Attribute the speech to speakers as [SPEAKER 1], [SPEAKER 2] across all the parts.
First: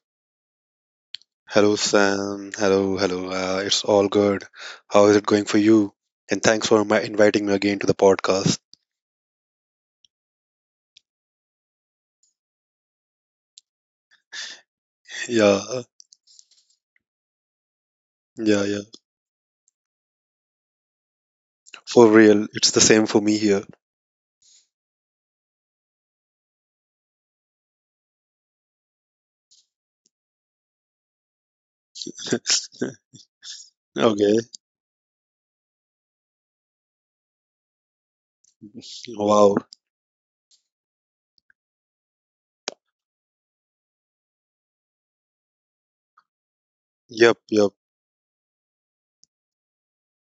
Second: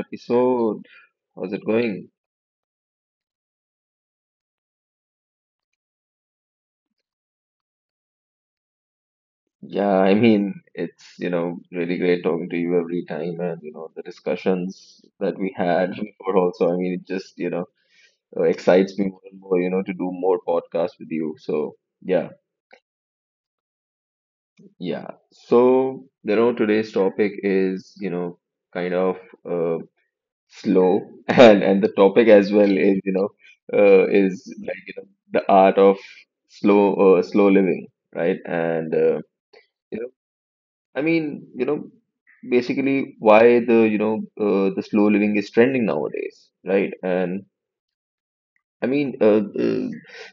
[SPEAKER 1] episode. How's it
[SPEAKER 2] Hello,
[SPEAKER 1] going?
[SPEAKER 2] Sam. Hello, hello. It's all good. How is it going for you? And thanks for my inviting me again to the podcast.
[SPEAKER 1] Yeah, I mean, it's, really great talking to you every time, and, the discussions that we
[SPEAKER 2] Yeah, uh,
[SPEAKER 1] had before also. I mean, it just,
[SPEAKER 2] yeah.
[SPEAKER 1] excites me more and more, to do more podcasts with you. So, yeah,
[SPEAKER 2] For real, it's the same for me here.
[SPEAKER 1] yeah. So, today's topic is, kind of uh, slow and the topic as well is, uh, is
[SPEAKER 2] Okay.
[SPEAKER 1] like, the art of slow living, right. And,
[SPEAKER 2] Wow.
[SPEAKER 1] you know I mean, basically why the you know the slow living is trending nowadays, right.
[SPEAKER 2] Yep,
[SPEAKER 1] And
[SPEAKER 2] yep,
[SPEAKER 1] I mean,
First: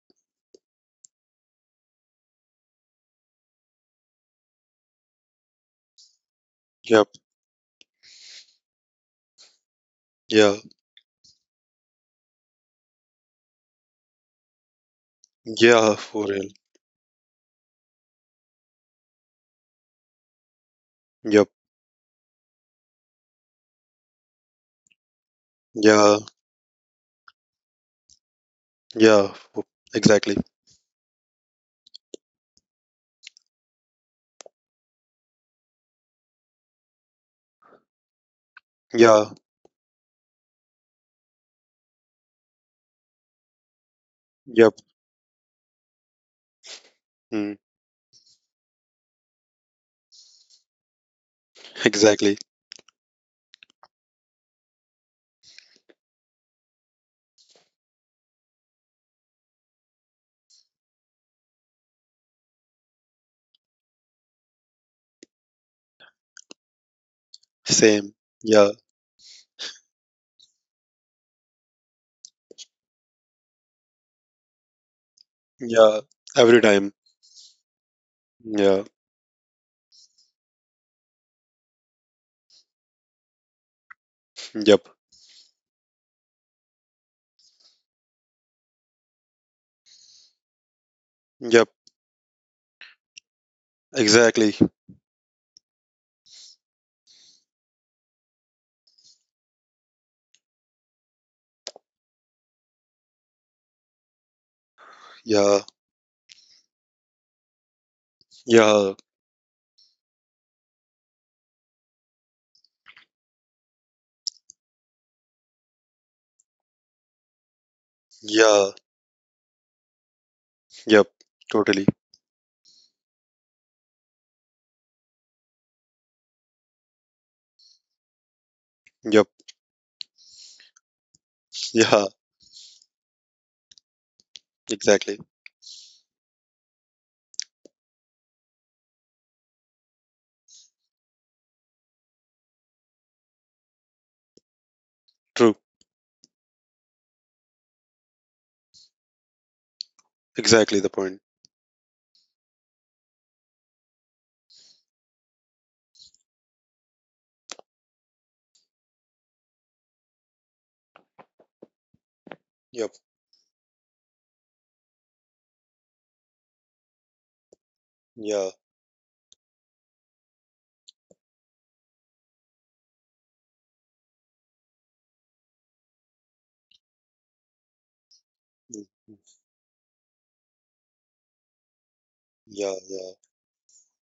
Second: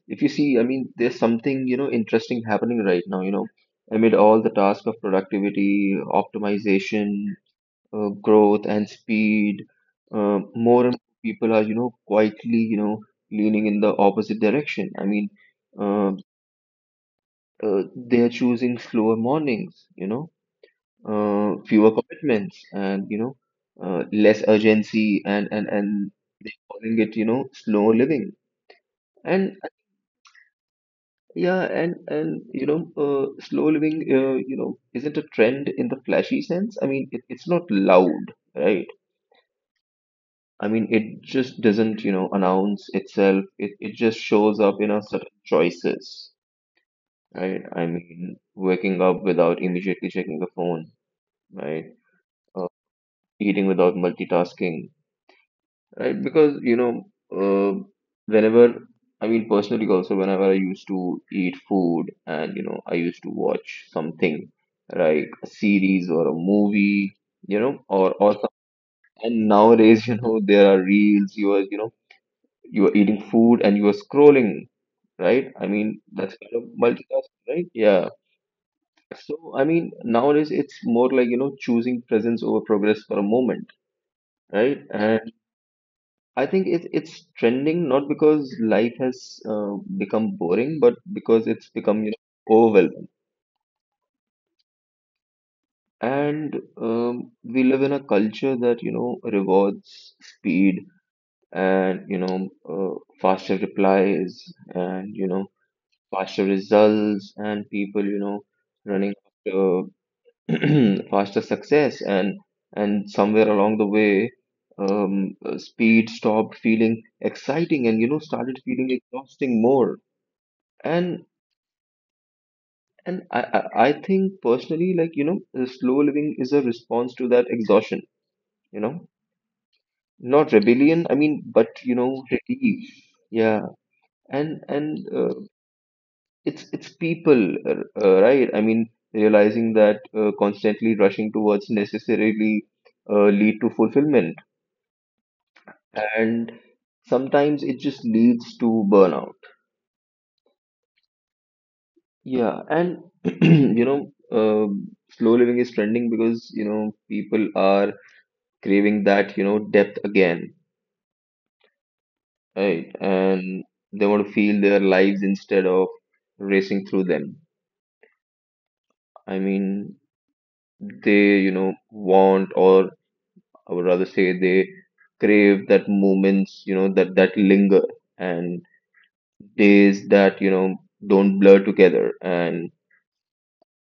[SPEAKER 1] if you see, I mean, there's something interesting happening right now, amid all the task of productivity optimization,
[SPEAKER 2] yep.
[SPEAKER 1] growth and speed.
[SPEAKER 2] Yeah,
[SPEAKER 1] More and more people are, quietly, leaning in the opposite direction. I mean,
[SPEAKER 2] yeah.
[SPEAKER 1] uh,
[SPEAKER 2] For real.
[SPEAKER 1] they're choosing slower mornings,
[SPEAKER 2] Yep.
[SPEAKER 1] fewer commitments, and less urgency, and and
[SPEAKER 2] Yeah,
[SPEAKER 1] they're calling it, slow living.
[SPEAKER 2] yeah.
[SPEAKER 1] And
[SPEAKER 2] for- Exactly.
[SPEAKER 1] yeah, and slow living, isn't a trend in the flashy sense. I mean, it's not loud, right?
[SPEAKER 2] Yeah,
[SPEAKER 1] I mean, it just doesn't, announce itself. It just shows
[SPEAKER 2] yep.
[SPEAKER 1] up in our certain choices,
[SPEAKER 2] Mm,
[SPEAKER 1] right? I mean, waking up without immediately checking the phone, right?
[SPEAKER 2] exactly.
[SPEAKER 1] Uh, Eating without multitasking, right? Because, uh, whenever, I mean, personally also, whenever I used to eat food and, I used to watch something like a series or a movie, you know, or,
[SPEAKER 2] Same.
[SPEAKER 1] or, some-
[SPEAKER 2] Yeah,
[SPEAKER 1] and nowadays, there are reels, you are, you are eating food and you are scrolling, right? I
[SPEAKER 2] yeah.
[SPEAKER 1] mean, that's
[SPEAKER 2] Every
[SPEAKER 1] kind of
[SPEAKER 2] time.
[SPEAKER 1] multitasking, right? Yeah.
[SPEAKER 2] Yeah.
[SPEAKER 1] So, I mean, nowadays it's more like, choosing presence over progress for a moment, right?
[SPEAKER 2] Yep.
[SPEAKER 1] And I think it's trending not because life has become boring, but because
[SPEAKER 2] Yep.
[SPEAKER 1] it's become, overwhelming.
[SPEAKER 2] Exactly.
[SPEAKER 1] And we live in a culture that, rewards speed and, faster replies and,
[SPEAKER 2] Yeah.
[SPEAKER 1] faster results and people
[SPEAKER 2] Yeah.
[SPEAKER 1] running after faster success. And somewhere along the way, speed stopped feeling exciting and started
[SPEAKER 2] Yeah.
[SPEAKER 1] feeling exhausting more.
[SPEAKER 2] Yep,
[SPEAKER 1] And
[SPEAKER 2] totally.
[SPEAKER 1] I think personally, like, slow living is a response to that exhaustion, you know
[SPEAKER 2] Yep,
[SPEAKER 1] not rebellion, I mean, but
[SPEAKER 2] yeah,
[SPEAKER 1] relief. Yeah. And
[SPEAKER 2] exactly.
[SPEAKER 1] it's people, right, I mean, realizing that constantly rushing towards necessarily lead to fulfillment,
[SPEAKER 2] True.
[SPEAKER 1] and sometimes it just leads to burnout.
[SPEAKER 2] Exactly the point.
[SPEAKER 1] Yeah. And you know uh, slow living is trending because people are craving that, depth again,
[SPEAKER 2] Yep,
[SPEAKER 1] right. And they want to feel their lives instead of racing through them.
[SPEAKER 2] yeah,
[SPEAKER 1] I mean, they want, or I would rather say they crave that moments, that linger, and
[SPEAKER 2] mm,
[SPEAKER 1] days that don't blur together.
[SPEAKER 2] yeah,
[SPEAKER 1] And
[SPEAKER 2] yeah,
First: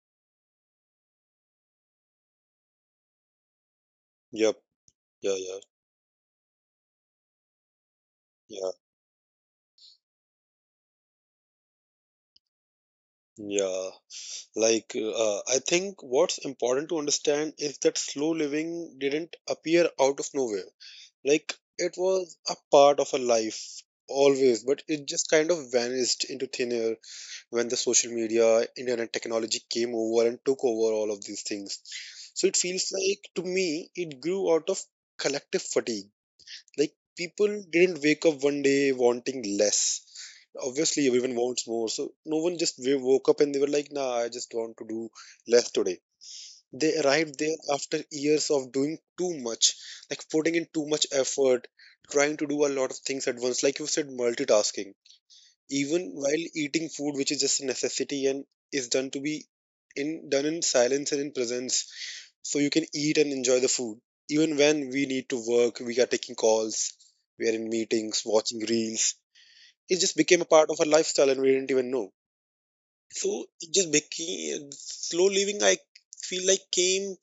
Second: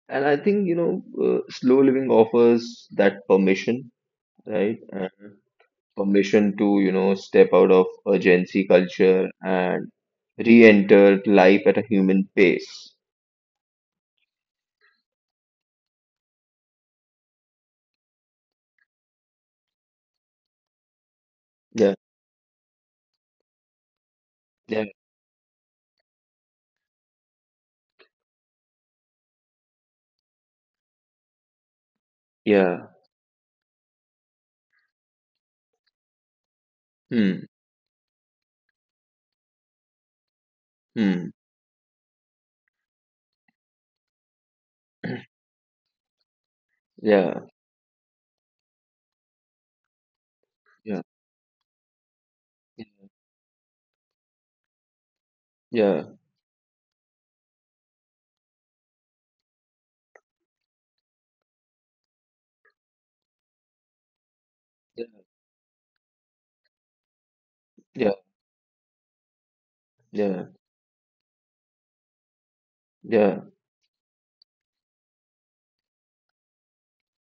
[SPEAKER 1] I think, slow living offers that permission,
[SPEAKER 2] yep,
[SPEAKER 1] right? And
[SPEAKER 2] yeah, yeah,
[SPEAKER 1] permission to, step out of urgency
[SPEAKER 2] yeah,
[SPEAKER 1] culture and re-enter life at a human pace.
[SPEAKER 2] yeah. I think what's important to understand is that slow living didn't appear out of nowhere. Like, it
[SPEAKER 1] Yeah,
[SPEAKER 2] was a part of a life always, but
[SPEAKER 1] yeah,
[SPEAKER 2] it just kind of vanished into thin air when the social media, internet technology came over and took over all of these things. So it
[SPEAKER 1] yeah.
[SPEAKER 2] feels like to me it grew out of collective fatigue. Like
[SPEAKER 1] Hmm,
[SPEAKER 2] people didn't wake up one day wanting less. Obviously,
[SPEAKER 1] hmm.
[SPEAKER 2] everyone wants more. So no one just woke up and they were like, nah, I just want to do less today. They arrived
[SPEAKER 1] Yeah,
[SPEAKER 2] there after years of doing too much, like putting in too
[SPEAKER 1] yeah,
[SPEAKER 2] much effort, trying to do a lot of things at once. Like you said, multitasking
[SPEAKER 1] yeah,
[SPEAKER 2] even while eating food, which is just a necessity and is done to be in done in silence and in presence, so you can eat and enjoy the food. Even when we
[SPEAKER 1] yeah,
[SPEAKER 2] need to work, we are taking calls, we are in
[SPEAKER 1] yeah,
[SPEAKER 2] meetings, watching reels. It just became a
[SPEAKER 1] yeah,
[SPEAKER 2] part of our lifestyle and we didn't even know.
[SPEAKER 1] yeah,
[SPEAKER 2] So it just became slow living. I feel like came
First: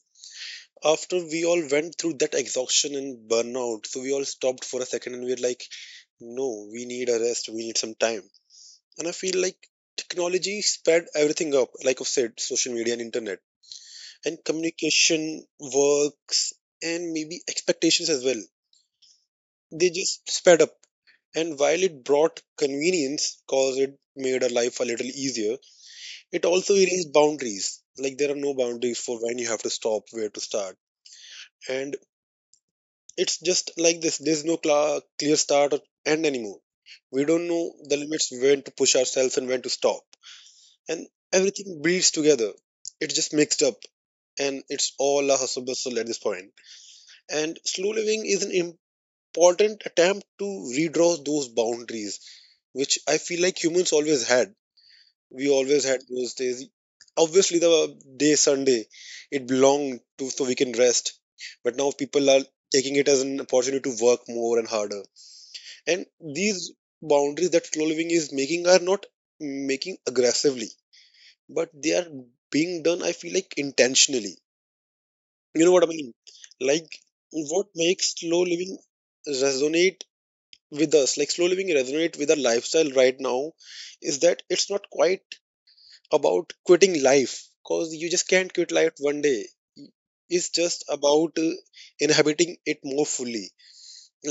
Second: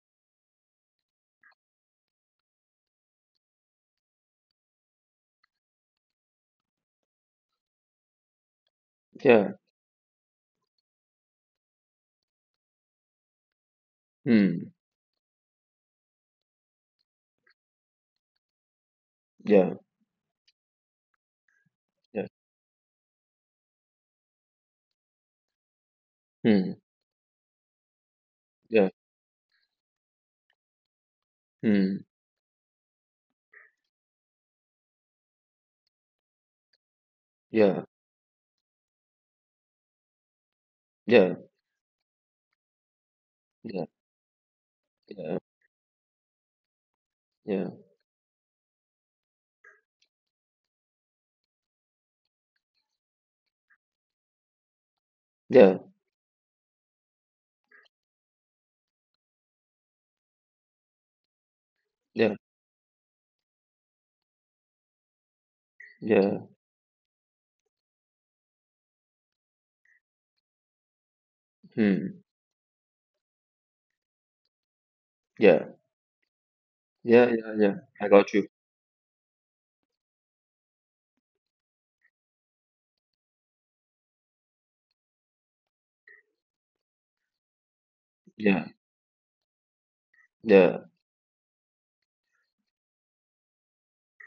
[SPEAKER 2] after we all went through that exhaustion and burnout. So we all stopped for a second and we were like, no, we need a rest. We need some time. And I feel
[SPEAKER 1] yeah.
[SPEAKER 2] like technology sped everything up, like I've said, social media and internet, and
[SPEAKER 1] Hmm,
[SPEAKER 2] communication, works, and maybe expectations as well.
[SPEAKER 1] yeah.
[SPEAKER 2] They just sped up. And while it
[SPEAKER 1] Yeah.
[SPEAKER 2] brought convenience, cause it made our life a little easier, it also
[SPEAKER 1] Hmm.
[SPEAKER 2] erased boundaries. Like there are no
[SPEAKER 1] Yeah.
[SPEAKER 2] boundaries for when you have to stop, where to start. And
[SPEAKER 1] Hmm.
[SPEAKER 2] it's just like this. There's no cla clear start or end anymore. We don't know
[SPEAKER 1] Yeah.
[SPEAKER 2] the limits when to push ourselves and when to stop. And
[SPEAKER 1] Yeah.
[SPEAKER 2] everything bleeds together. It's just mixed up,
[SPEAKER 1] Yeah.
[SPEAKER 2] and it's all a
[SPEAKER 1] Yeah.
[SPEAKER 2] hustle bustle at this point. And
[SPEAKER 1] Yeah.
[SPEAKER 2] slow living is an important attempt to redraw those boundaries, which I feel like humans always had. We always
[SPEAKER 1] Yeah.
[SPEAKER 2] had those days. Obviously, the day Sunday, it belonged to so we can rest. But now people
[SPEAKER 1] Yeah.
[SPEAKER 2] are taking it as an opportunity to work more and harder. And
[SPEAKER 1] Yeah.
[SPEAKER 2] these boundaries that slow living is making are not making aggressively, but they are
[SPEAKER 1] Hmm.
[SPEAKER 2] being done, I feel like, intentionally. You know
[SPEAKER 1] Yeah.
[SPEAKER 2] what I mean? Like,
[SPEAKER 1] Yeah. Yeah.
[SPEAKER 2] what
[SPEAKER 1] Yeah.
[SPEAKER 2] makes
[SPEAKER 1] I got
[SPEAKER 2] slow
[SPEAKER 1] you.
[SPEAKER 2] living resonate with us, like slow living resonate with our lifestyle right now, is that it's not quite about quitting life, because you just can't quit
[SPEAKER 1] Yeah.
[SPEAKER 2] life one day. It's
[SPEAKER 1] Yeah.
[SPEAKER 2] just about inhabiting it more fully,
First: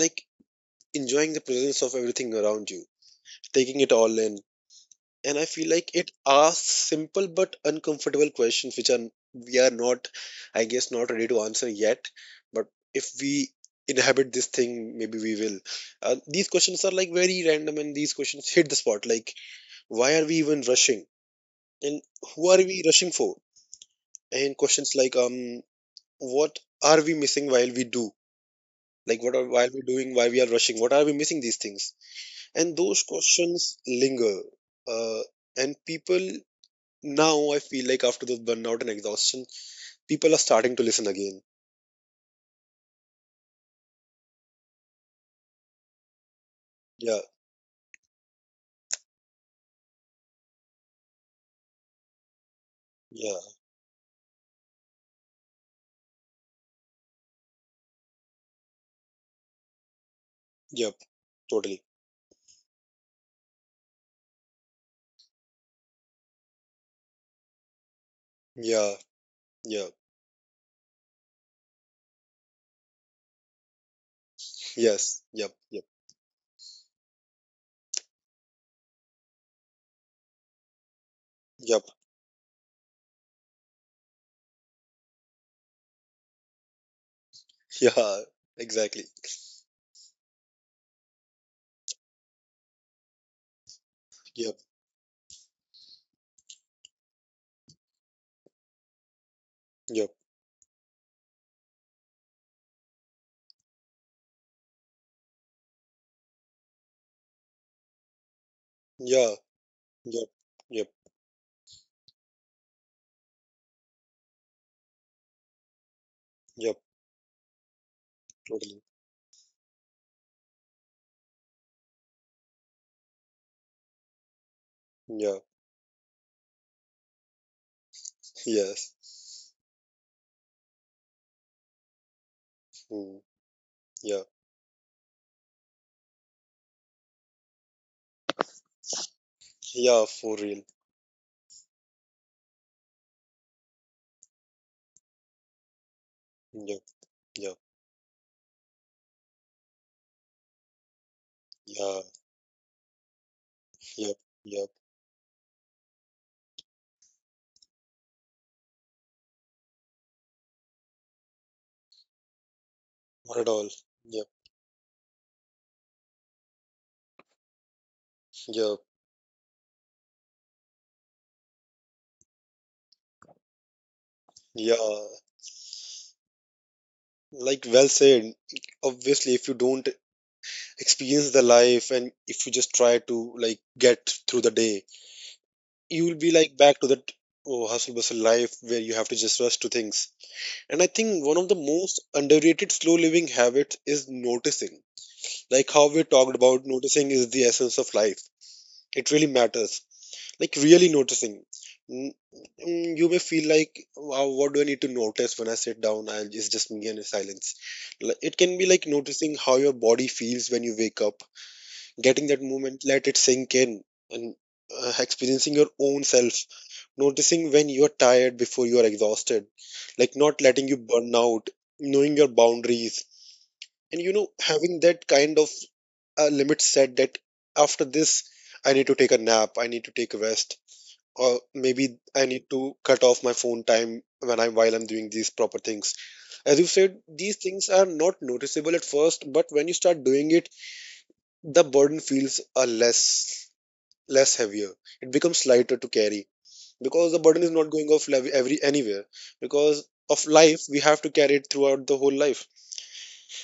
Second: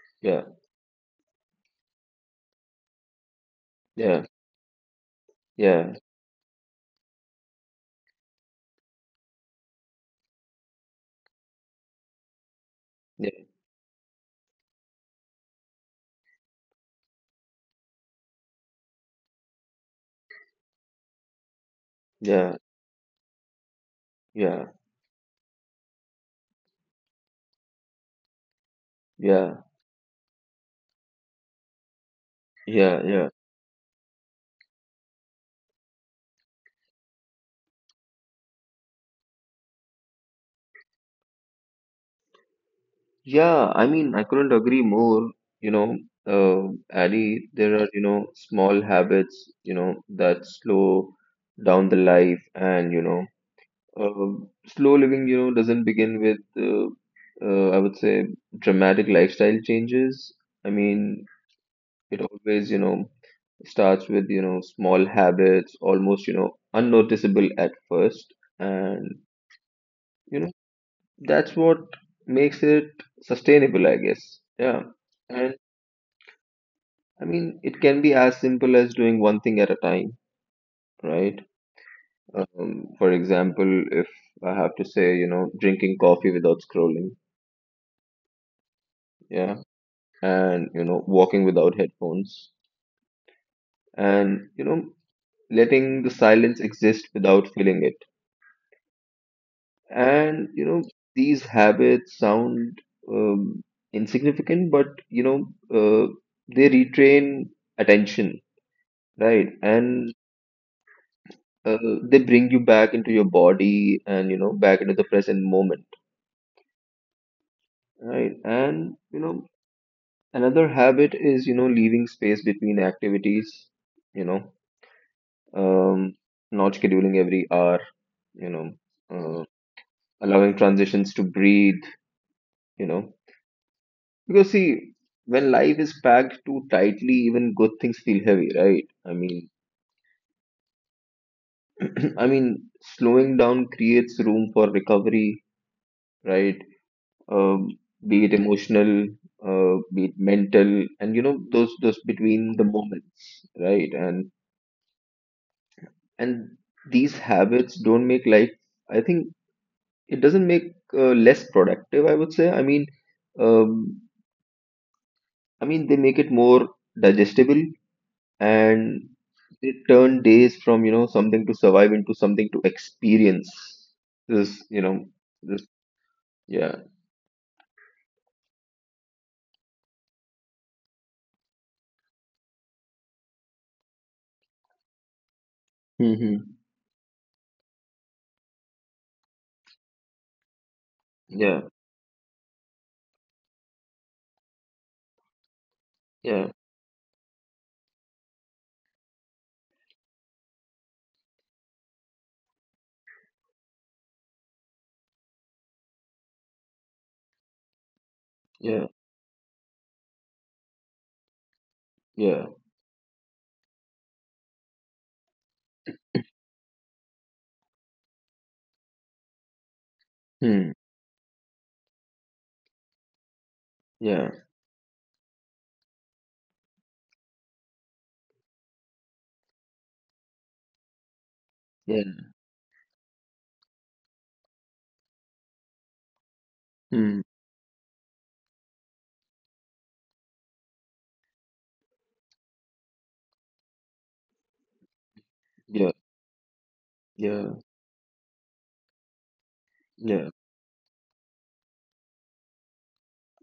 [SPEAKER 2] like
[SPEAKER 1] Yeah.
[SPEAKER 2] enjoying the presence of everything around you, taking it all
[SPEAKER 1] Yeah.
[SPEAKER 2] in. And I feel like
[SPEAKER 1] Yeah.
[SPEAKER 2] it asks simple but uncomfortable questions, which are we are not, I guess, not ready to answer yet. But if we inhabit this thing, maybe we will. These questions are like very random, and these questions hit the spot. Like, why are we even rushing? And who are
[SPEAKER 1] Yeah.
[SPEAKER 2] we rushing for?
[SPEAKER 1] Yeah.
[SPEAKER 2] And
[SPEAKER 1] Yeah.
[SPEAKER 2] questions like, what are we missing while we do? Like, what are
[SPEAKER 1] Yeah.
[SPEAKER 2] while we're doing? Why we are rushing? What are we missing? These things, and those
[SPEAKER 1] Yeah. Yeah.
[SPEAKER 2] questions linger. Uh, and people. Now I feel like after the burnout and exhaustion, people are starting to listen again.
[SPEAKER 1] Yeah. I mean, I couldn't agree more. You know, uh,
[SPEAKER 2] Yeah,
[SPEAKER 1] Ali, there are, small habits, that slow down the life and,
[SPEAKER 2] yeah,
[SPEAKER 1] Slow living, doesn't begin with, I would say, dramatic lifestyle changes. I mean,
[SPEAKER 2] yep, totally.
[SPEAKER 1] it always, starts with, small habits, almost, unnoticeable at first.
[SPEAKER 2] Yeah,
[SPEAKER 1] And,
[SPEAKER 2] yeah,
[SPEAKER 1] you know, that's what makes it sustainable, I guess. Yeah.
[SPEAKER 2] yes,
[SPEAKER 1] And
[SPEAKER 2] yep, yep,
[SPEAKER 1] I mean, it can be as simple as doing one thing at a time, right?
[SPEAKER 2] yep,
[SPEAKER 1] For example, if I have to say, drinking coffee without scrolling.
[SPEAKER 2] yeah, exactly.
[SPEAKER 1] Yeah. And walking without headphones, and
[SPEAKER 2] Yep,
[SPEAKER 1] letting the silence exist without feeling it,
[SPEAKER 2] yep,
[SPEAKER 1] and these habits sound, um, insignificant, but, uh, they retrain attention, right.
[SPEAKER 2] yeah,
[SPEAKER 1] And,
[SPEAKER 2] yep, yep,
[SPEAKER 1] uh, they bring you back into your body, and back into the present moment,
[SPEAKER 2] yep,
[SPEAKER 1] right. And
[SPEAKER 2] totally.
[SPEAKER 1] another habit is, leaving space between activities, you know
[SPEAKER 2] Yeah,
[SPEAKER 1] um, not scheduling every hour, you know,
[SPEAKER 2] yes,
[SPEAKER 1] uh, allowing transitions to breathe, you know.
[SPEAKER 2] mm, yeah,
[SPEAKER 1] Because, see, when life is packed too tightly, even good things feel heavy, right? I mean,
[SPEAKER 2] yeah, for real.
[SPEAKER 1] I mean, slowing down creates room for recovery, right?
[SPEAKER 2] Yep,
[SPEAKER 1] Um,
[SPEAKER 2] yep,
[SPEAKER 1] be it emotional, be it mental, and those
[SPEAKER 2] yeah,
[SPEAKER 1] between the moments, right? And
[SPEAKER 2] yep, yep.
[SPEAKER 1] and these habits don't make life. I think it doesn't make, less productive, I would say. I mean,
[SPEAKER 2] Not at all.
[SPEAKER 1] um,
[SPEAKER 2] Yep,
[SPEAKER 1] I mean, they make it more digestible, and
[SPEAKER 2] yep,
[SPEAKER 1] they turn days from something to survive into something to experience this,
[SPEAKER 2] yeah.
[SPEAKER 1] this. Yeah.
[SPEAKER 2] Like, well said. Obviously, if you don't experience the life and if you just try to like get through the day, you will be
[SPEAKER 1] Hmm.
[SPEAKER 2] like back to that, oh, hustle bustle life where you have to just rush to things. And I think one
[SPEAKER 1] Yeah.
[SPEAKER 2] of the most underrated slow living habits is noticing. Like how we
[SPEAKER 1] Yeah.
[SPEAKER 2] talked about, noticing is the essence of life. It really matters, like really noticing. Mm, mm, you may feel like, wow, what do I need to notice when I sit down and it's just me and silence? Like, it can be
[SPEAKER 1] Yeah.
[SPEAKER 2] like noticing how your body feels when you wake up, getting that
[SPEAKER 1] Yeah.
[SPEAKER 2] moment, let it sink in, and experiencing your own self, noticing when you are tired before you are exhausted, like not letting you
[SPEAKER 1] Hmm.
[SPEAKER 2] burn out, knowing your boundaries, and you know,
[SPEAKER 1] Yeah.
[SPEAKER 2] having that kind of limit set that after this, I need to take a nap, I need to take a rest, or maybe
[SPEAKER 1] Yeah.
[SPEAKER 2] I need to cut off my phone time when I'm while I'm doing these proper things. As you said,
[SPEAKER 1] Hmm.
[SPEAKER 2] these things are not noticeable at first, but when you start doing it, the burden feels less heavier. It becomes lighter to
[SPEAKER 1] Yeah.
[SPEAKER 2] carry because the burden is
[SPEAKER 1] Yeah.
[SPEAKER 2] not going off every anywhere. Because of
[SPEAKER 1] Yeah.
[SPEAKER 2] life, we have to carry it throughout the whole life.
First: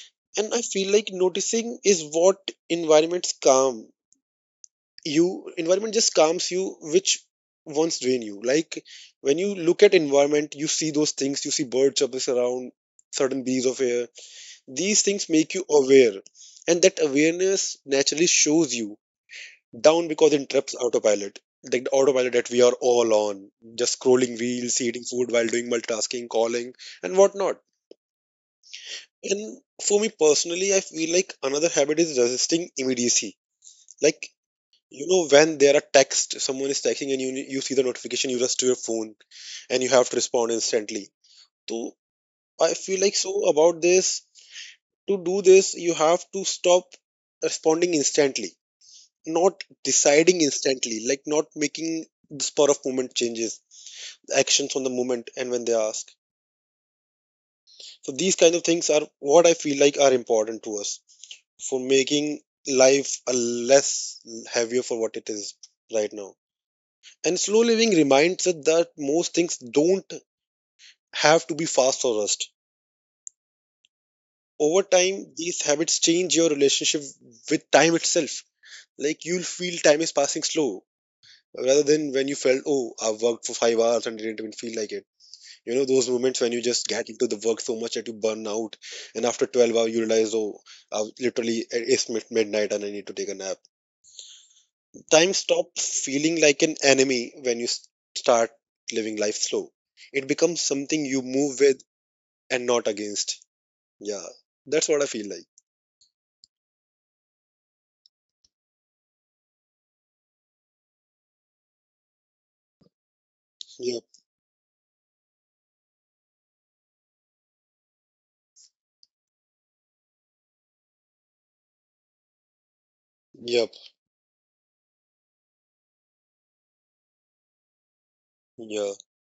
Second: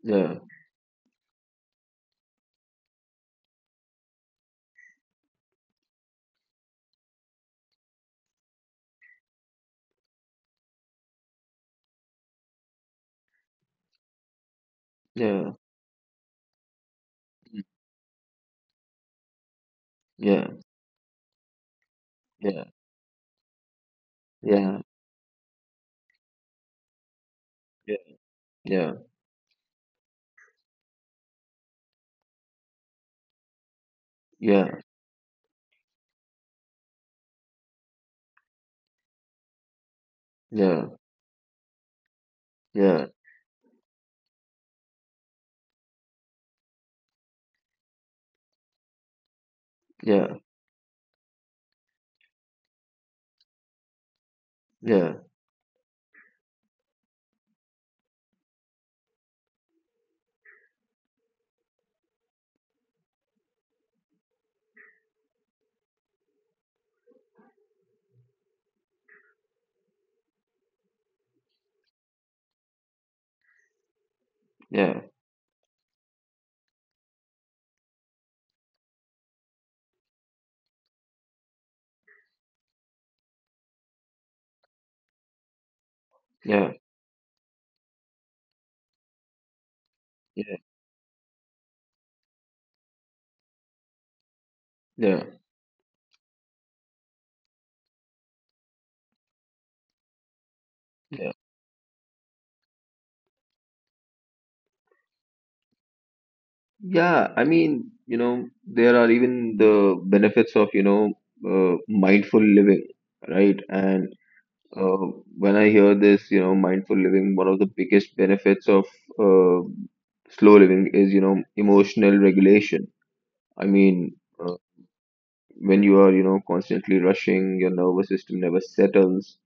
[SPEAKER 1] Yeah.
[SPEAKER 2] And I feel like noticing is what environments calm you. Environment just calms you, which once drain you. Like when you look at environment, you see those things. You see birds up around, certain breeze of air. These things
[SPEAKER 1] Yeah.
[SPEAKER 2] make you aware, and that awareness naturally shows you down because it
[SPEAKER 1] Yeah.
[SPEAKER 2] interrupts autopilot, like the autopilot that we
[SPEAKER 1] Yeah.
[SPEAKER 2] are all on, just scrolling reels,
[SPEAKER 1] Yeah.
[SPEAKER 2] eating food while doing multitasking, calling and whatnot.
[SPEAKER 1] Yeah.
[SPEAKER 2] And for me personally, I feel like another habit is resisting immediacy. Like,
[SPEAKER 1] Yeah.
[SPEAKER 2] you know, when there are text, someone is texting and you see the notification, you rush to your phone and you have to respond
[SPEAKER 1] Yeah.
[SPEAKER 2] instantly. So I
[SPEAKER 1] Yeah.
[SPEAKER 2] feel like so about this, to do this you have to stop responding instantly, not
[SPEAKER 1] Yeah.
[SPEAKER 2] deciding instantly, like not making the spur of moment changes, actions
[SPEAKER 1] Yeah.
[SPEAKER 2] on the
[SPEAKER 1] Yeah.
[SPEAKER 2] moment, and when they ask. So these kind of things are what I feel like are important to us for making life a less heavier for what it is right now. And slow living reminds us that most things don't have to be fast or rushed.
[SPEAKER 1] Yeah.
[SPEAKER 2] Over time, these habits change your relationship with time itself. Like you'll feel time is passing slow rather than when you felt, oh, I've worked for 5 hours and it didn't even feel like it. You know, those moments when
[SPEAKER 1] Yeah.
[SPEAKER 2] you just get into the work so much that you burn out, and after 12 hours, you realize,
[SPEAKER 1] Yeah.
[SPEAKER 2] oh, I've literally it's midnight and I need to take a nap.
[SPEAKER 1] Yeah.
[SPEAKER 2] Time stops feeling like an enemy when you start living life slow. It becomes something
[SPEAKER 1] Yeah.
[SPEAKER 2] you move with and not against. Yeah, that's what I feel like.
[SPEAKER 1] Yeah. I mean, there are even the benefits of, mindful living, right? And,
[SPEAKER 2] Yep,
[SPEAKER 1] uh, when I hear this, mindful living, one of the biggest benefits of, uh, slow living is, emotional regulation. I
[SPEAKER 2] yep,
[SPEAKER 1] mean, when you are, constantly rushing, your nervous system never
[SPEAKER 2] yeah,
[SPEAKER 1] settles,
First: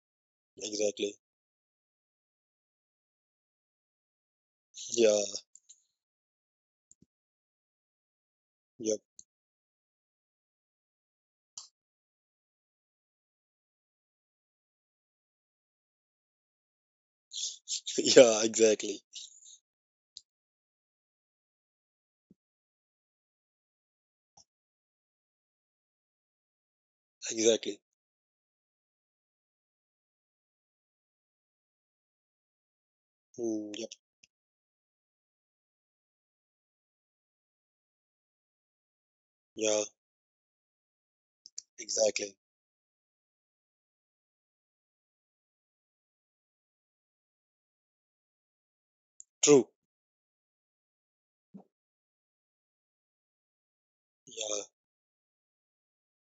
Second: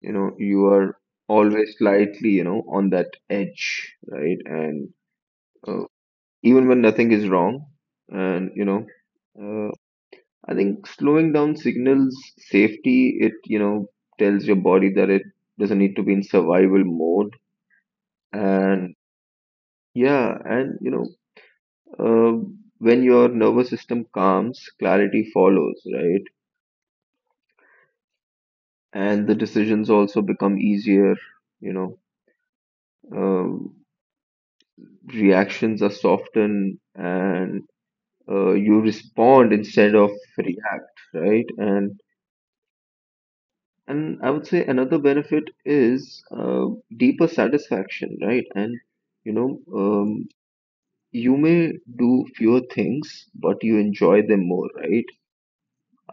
[SPEAKER 1] you are
[SPEAKER 2] exactly.
[SPEAKER 1] always slightly, on that edge, right? And,
[SPEAKER 2] Yeah,
[SPEAKER 1] uh, even when nothing is wrong. And,
[SPEAKER 2] yep,
[SPEAKER 1] uh, I think slowing down signals safety. It tells your body that it doesn't need to be in survival mode.
[SPEAKER 2] yeah,
[SPEAKER 1] And
[SPEAKER 2] exactly,
[SPEAKER 1] yeah, and, uh, when your nervous system calms, clarity follows, right?
[SPEAKER 2] exactly.
[SPEAKER 1] And the decisions also become easier. You know,
[SPEAKER 2] Mm,
[SPEAKER 1] Um
[SPEAKER 2] yep,
[SPEAKER 1] Reactions are softened, and, you respond
[SPEAKER 2] yeah,
[SPEAKER 1] instead of react, right? And
[SPEAKER 2] exactly.
[SPEAKER 1] And I would say another benefit is, deeper satisfaction, right? And, you
[SPEAKER 2] True,
[SPEAKER 1] know, um, you may do fewer things, but you enjoy them
[SPEAKER 2] yeah,
[SPEAKER 1] more, right?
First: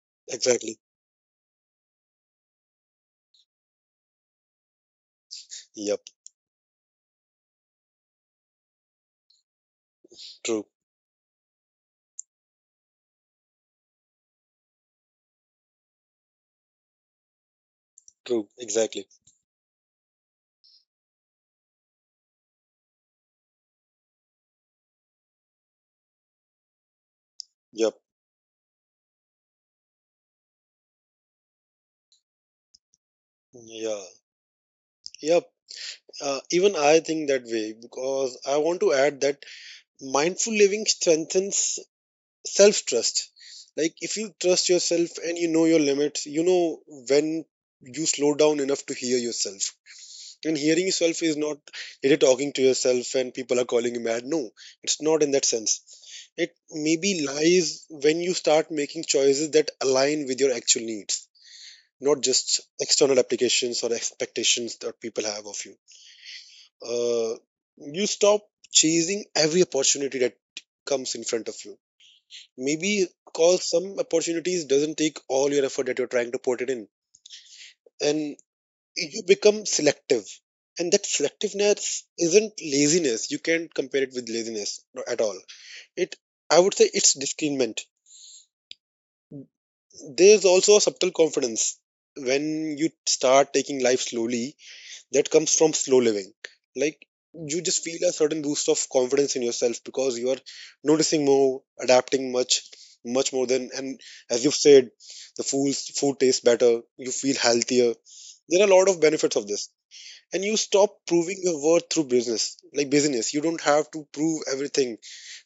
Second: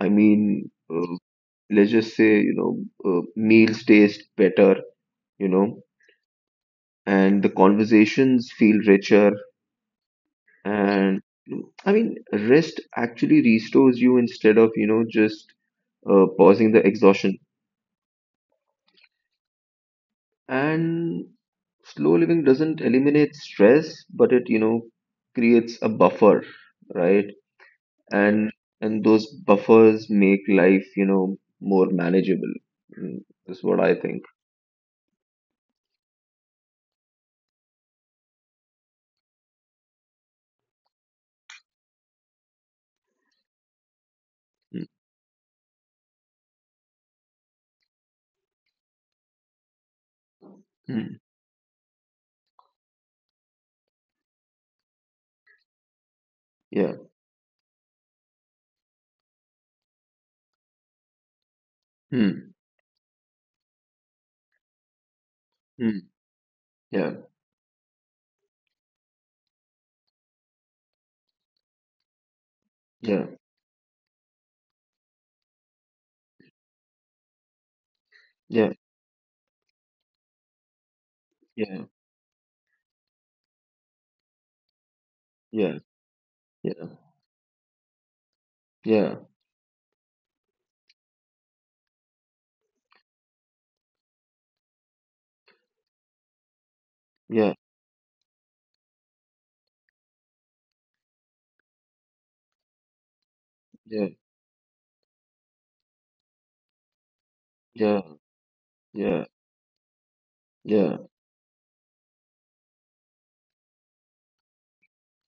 [SPEAKER 1] I mean,
[SPEAKER 2] exactly.
[SPEAKER 1] let's just say, meals taste better, you know,
[SPEAKER 2] Yep,
[SPEAKER 1] and the conversations feel richer.
[SPEAKER 2] true,
[SPEAKER 1] And I mean, rest actually restores you, instead of, just, pausing the exhaustion.
[SPEAKER 2] true, exactly.
[SPEAKER 1] And slow living doesn't eliminate stress, but it creates a buffer, right?
[SPEAKER 2] Yep.
[SPEAKER 1] And those buffers make life, more manageable. Is what I
[SPEAKER 2] Yeah.
[SPEAKER 1] think.
[SPEAKER 2] Yep. Even I think that way because I want to add that mindful living strengthens self trust. Like, if you trust
[SPEAKER 1] Mm,
[SPEAKER 2] yourself and you know your limits, you know when you slow down enough to hear yourself. And hearing yourself
[SPEAKER 1] mm,
[SPEAKER 2] is not you're talking to yourself and people are calling you mad. No, it's not in that sense. It
[SPEAKER 1] yeah.
[SPEAKER 2] maybe lies when you start making choices that align with your actual needs, not just
[SPEAKER 1] Mm,
[SPEAKER 2] external applications or expectations that people have of you.
[SPEAKER 1] mm, yeah.
[SPEAKER 2] Uh, you stop chasing every opportunity that comes in front of you. Maybe
[SPEAKER 1] Yeah.
[SPEAKER 2] cause some opportunities doesn't take all your effort that you're trying to put it in, and
[SPEAKER 1] Yeah.
[SPEAKER 2] you become selective. And that selectiveness isn't laziness. You can't compare it with laziness at all.
[SPEAKER 1] Yeah.
[SPEAKER 2] It, I would say,
[SPEAKER 1] Yeah.
[SPEAKER 2] it's discernment.
[SPEAKER 1] Yeah.
[SPEAKER 2] There's also a subtle confidence when you start taking life slowly that comes from slow living. Like you
[SPEAKER 1] Yeah.
[SPEAKER 2] just feel a certain boost of confidence in yourself because you are noticing more, adapting much, much more than. And
[SPEAKER 1] Yeah.
[SPEAKER 2] as you've said, the food tastes better. You feel healthier.
[SPEAKER 1] Yeah.
[SPEAKER 2] There are a lot of benefits
[SPEAKER 1] Yeah.
[SPEAKER 2] of this, and you stop
[SPEAKER 1] Yeah.
[SPEAKER 2] proving your worth through business, like business. You don't have to prove everything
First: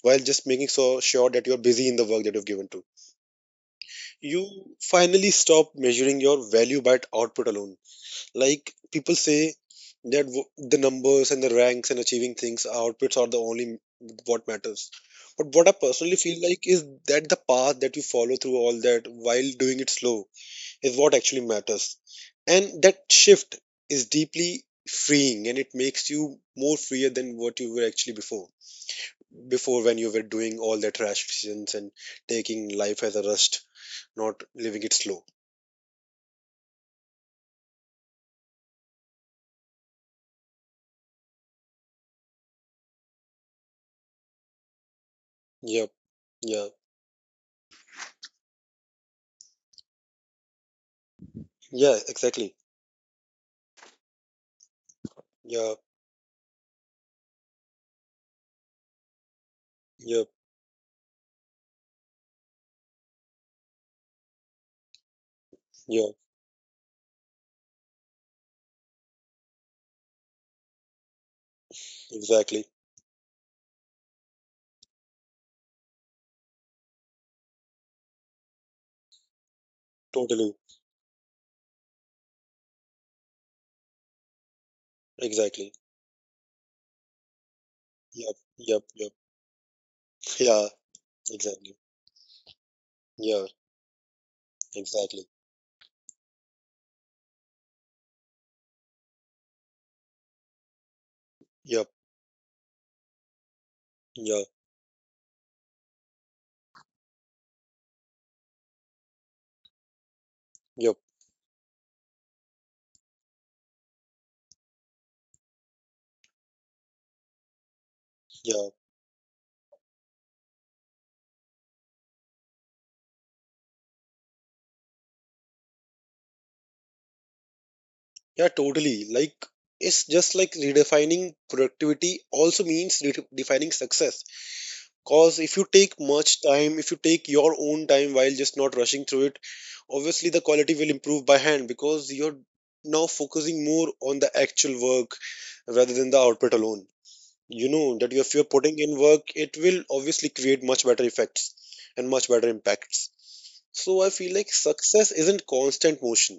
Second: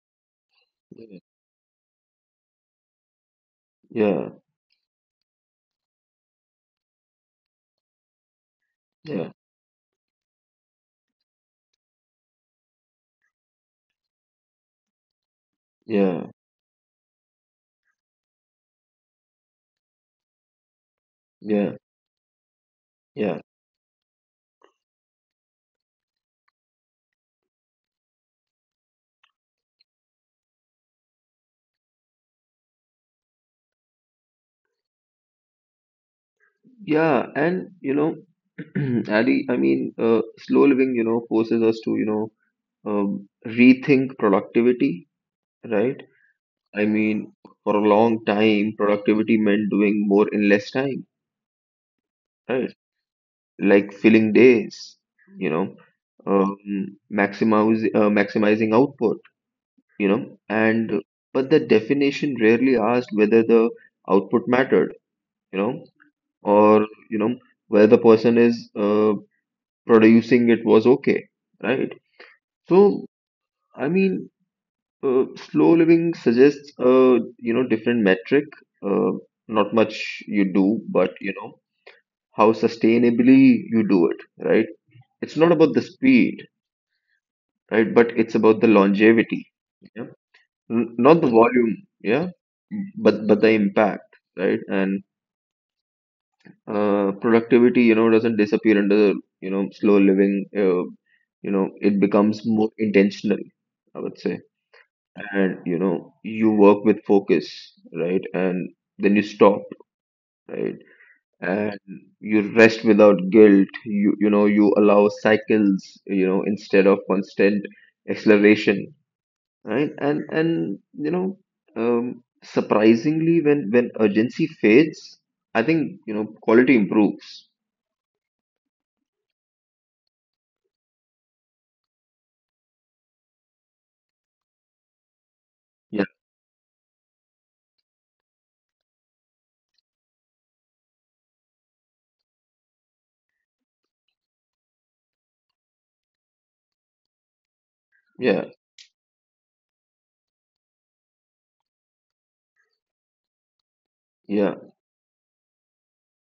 [SPEAKER 2] while just making so sure that you're busy in the work that you've given to.
[SPEAKER 1] Yeah. Yeah.
[SPEAKER 2] You finally stop measuring your value by output alone, like people
[SPEAKER 1] Yeah.
[SPEAKER 2] say that the numbers and the ranks and achieving things, outputs are the only what matters. But what I personally
[SPEAKER 1] Yeah.
[SPEAKER 2] feel like is that the path that you follow through all that while doing it slow is what actually
[SPEAKER 1] Yeah.
[SPEAKER 2] matters. And that
[SPEAKER 1] Yeah.
[SPEAKER 2] shift is deeply freeing, and it makes you more freer than what you were actually before. Before when you were doing all the rash decisions and taking life as a rust, not living it slow.
[SPEAKER 1] Yeah, and, Ali, I mean, slow living, forces us to, rethink productivity,
[SPEAKER 2] Yep,
[SPEAKER 1] right?
[SPEAKER 2] yeah,
[SPEAKER 1] I mean, for a long time, productivity meant doing more in less time,
[SPEAKER 2] yeah, exactly.
[SPEAKER 1] right? Like filling days, you know,
[SPEAKER 2] Yeah.
[SPEAKER 1] um, maximizing output, you
[SPEAKER 2] Yep.
[SPEAKER 1] know, and but the definition rarely asked whether the output mattered, you know,
[SPEAKER 2] Yeah.
[SPEAKER 1] or whether the person is producing it was okay, right?
[SPEAKER 2] Exactly.
[SPEAKER 1] So, I mean, uh, slow living suggests a different metric. Uh, Not much you
[SPEAKER 2] Totally.
[SPEAKER 1] do, but how sustainably you do it, right? It's not about
[SPEAKER 2] Exactly.
[SPEAKER 1] the speed, right? But
[SPEAKER 2] Yep.
[SPEAKER 1] it's about the
[SPEAKER 2] Yep. Yep.
[SPEAKER 1] longevity, yeah?
[SPEAKER 2] Yeah.
[SPEAKER 1] Not the
[SPEAKER 2] Exactly.
[SPEAKER 1] volume, yeah, but
[SPEAKER 2] Yeah.
[SPEAKER 1] the impact, right? And,
[SPEAKER 2] Exactly.
[SPEAKER 1] productivity, doesn't disappear under slow living.
[SPEAKER 2] Yep.
[SPEAKER 1] It becomes more intentional, I would say.
[SPEAKER 2] Yeah.
[SPEAKER 1] And you work with focus, right. And then you stop, right.
[SPEAKER 2] Yep.
[SPEAKER 1] And you rest without guilt. You allow cycles, instead of constant
[SPEAKER 2] Yeah.
[SPEAKER 1] acceleration, right. And, you know surprisingly, when urgency fades, I think, quality improves.
[SPEAKER 2] Yeah. Totally. Like, it's just like redefining productivity also means redefining success. Cause if you take
[SPEAKER 1] Yeah.
[SPEAKER 2] much time, if you take your own time while just not rushing through it, obviously the quality will improve by hand, because you're now focusing more on the actual work rather than the output alone. You know that if
[SPEAKER 1] Yeah.
[SPEAKER 2] you're putting in work it will obviously create much better effects and much better impacts. So I feel like
[SPEAKER 1] Yeah.
[SPEAKER 2] success isn't constant motion,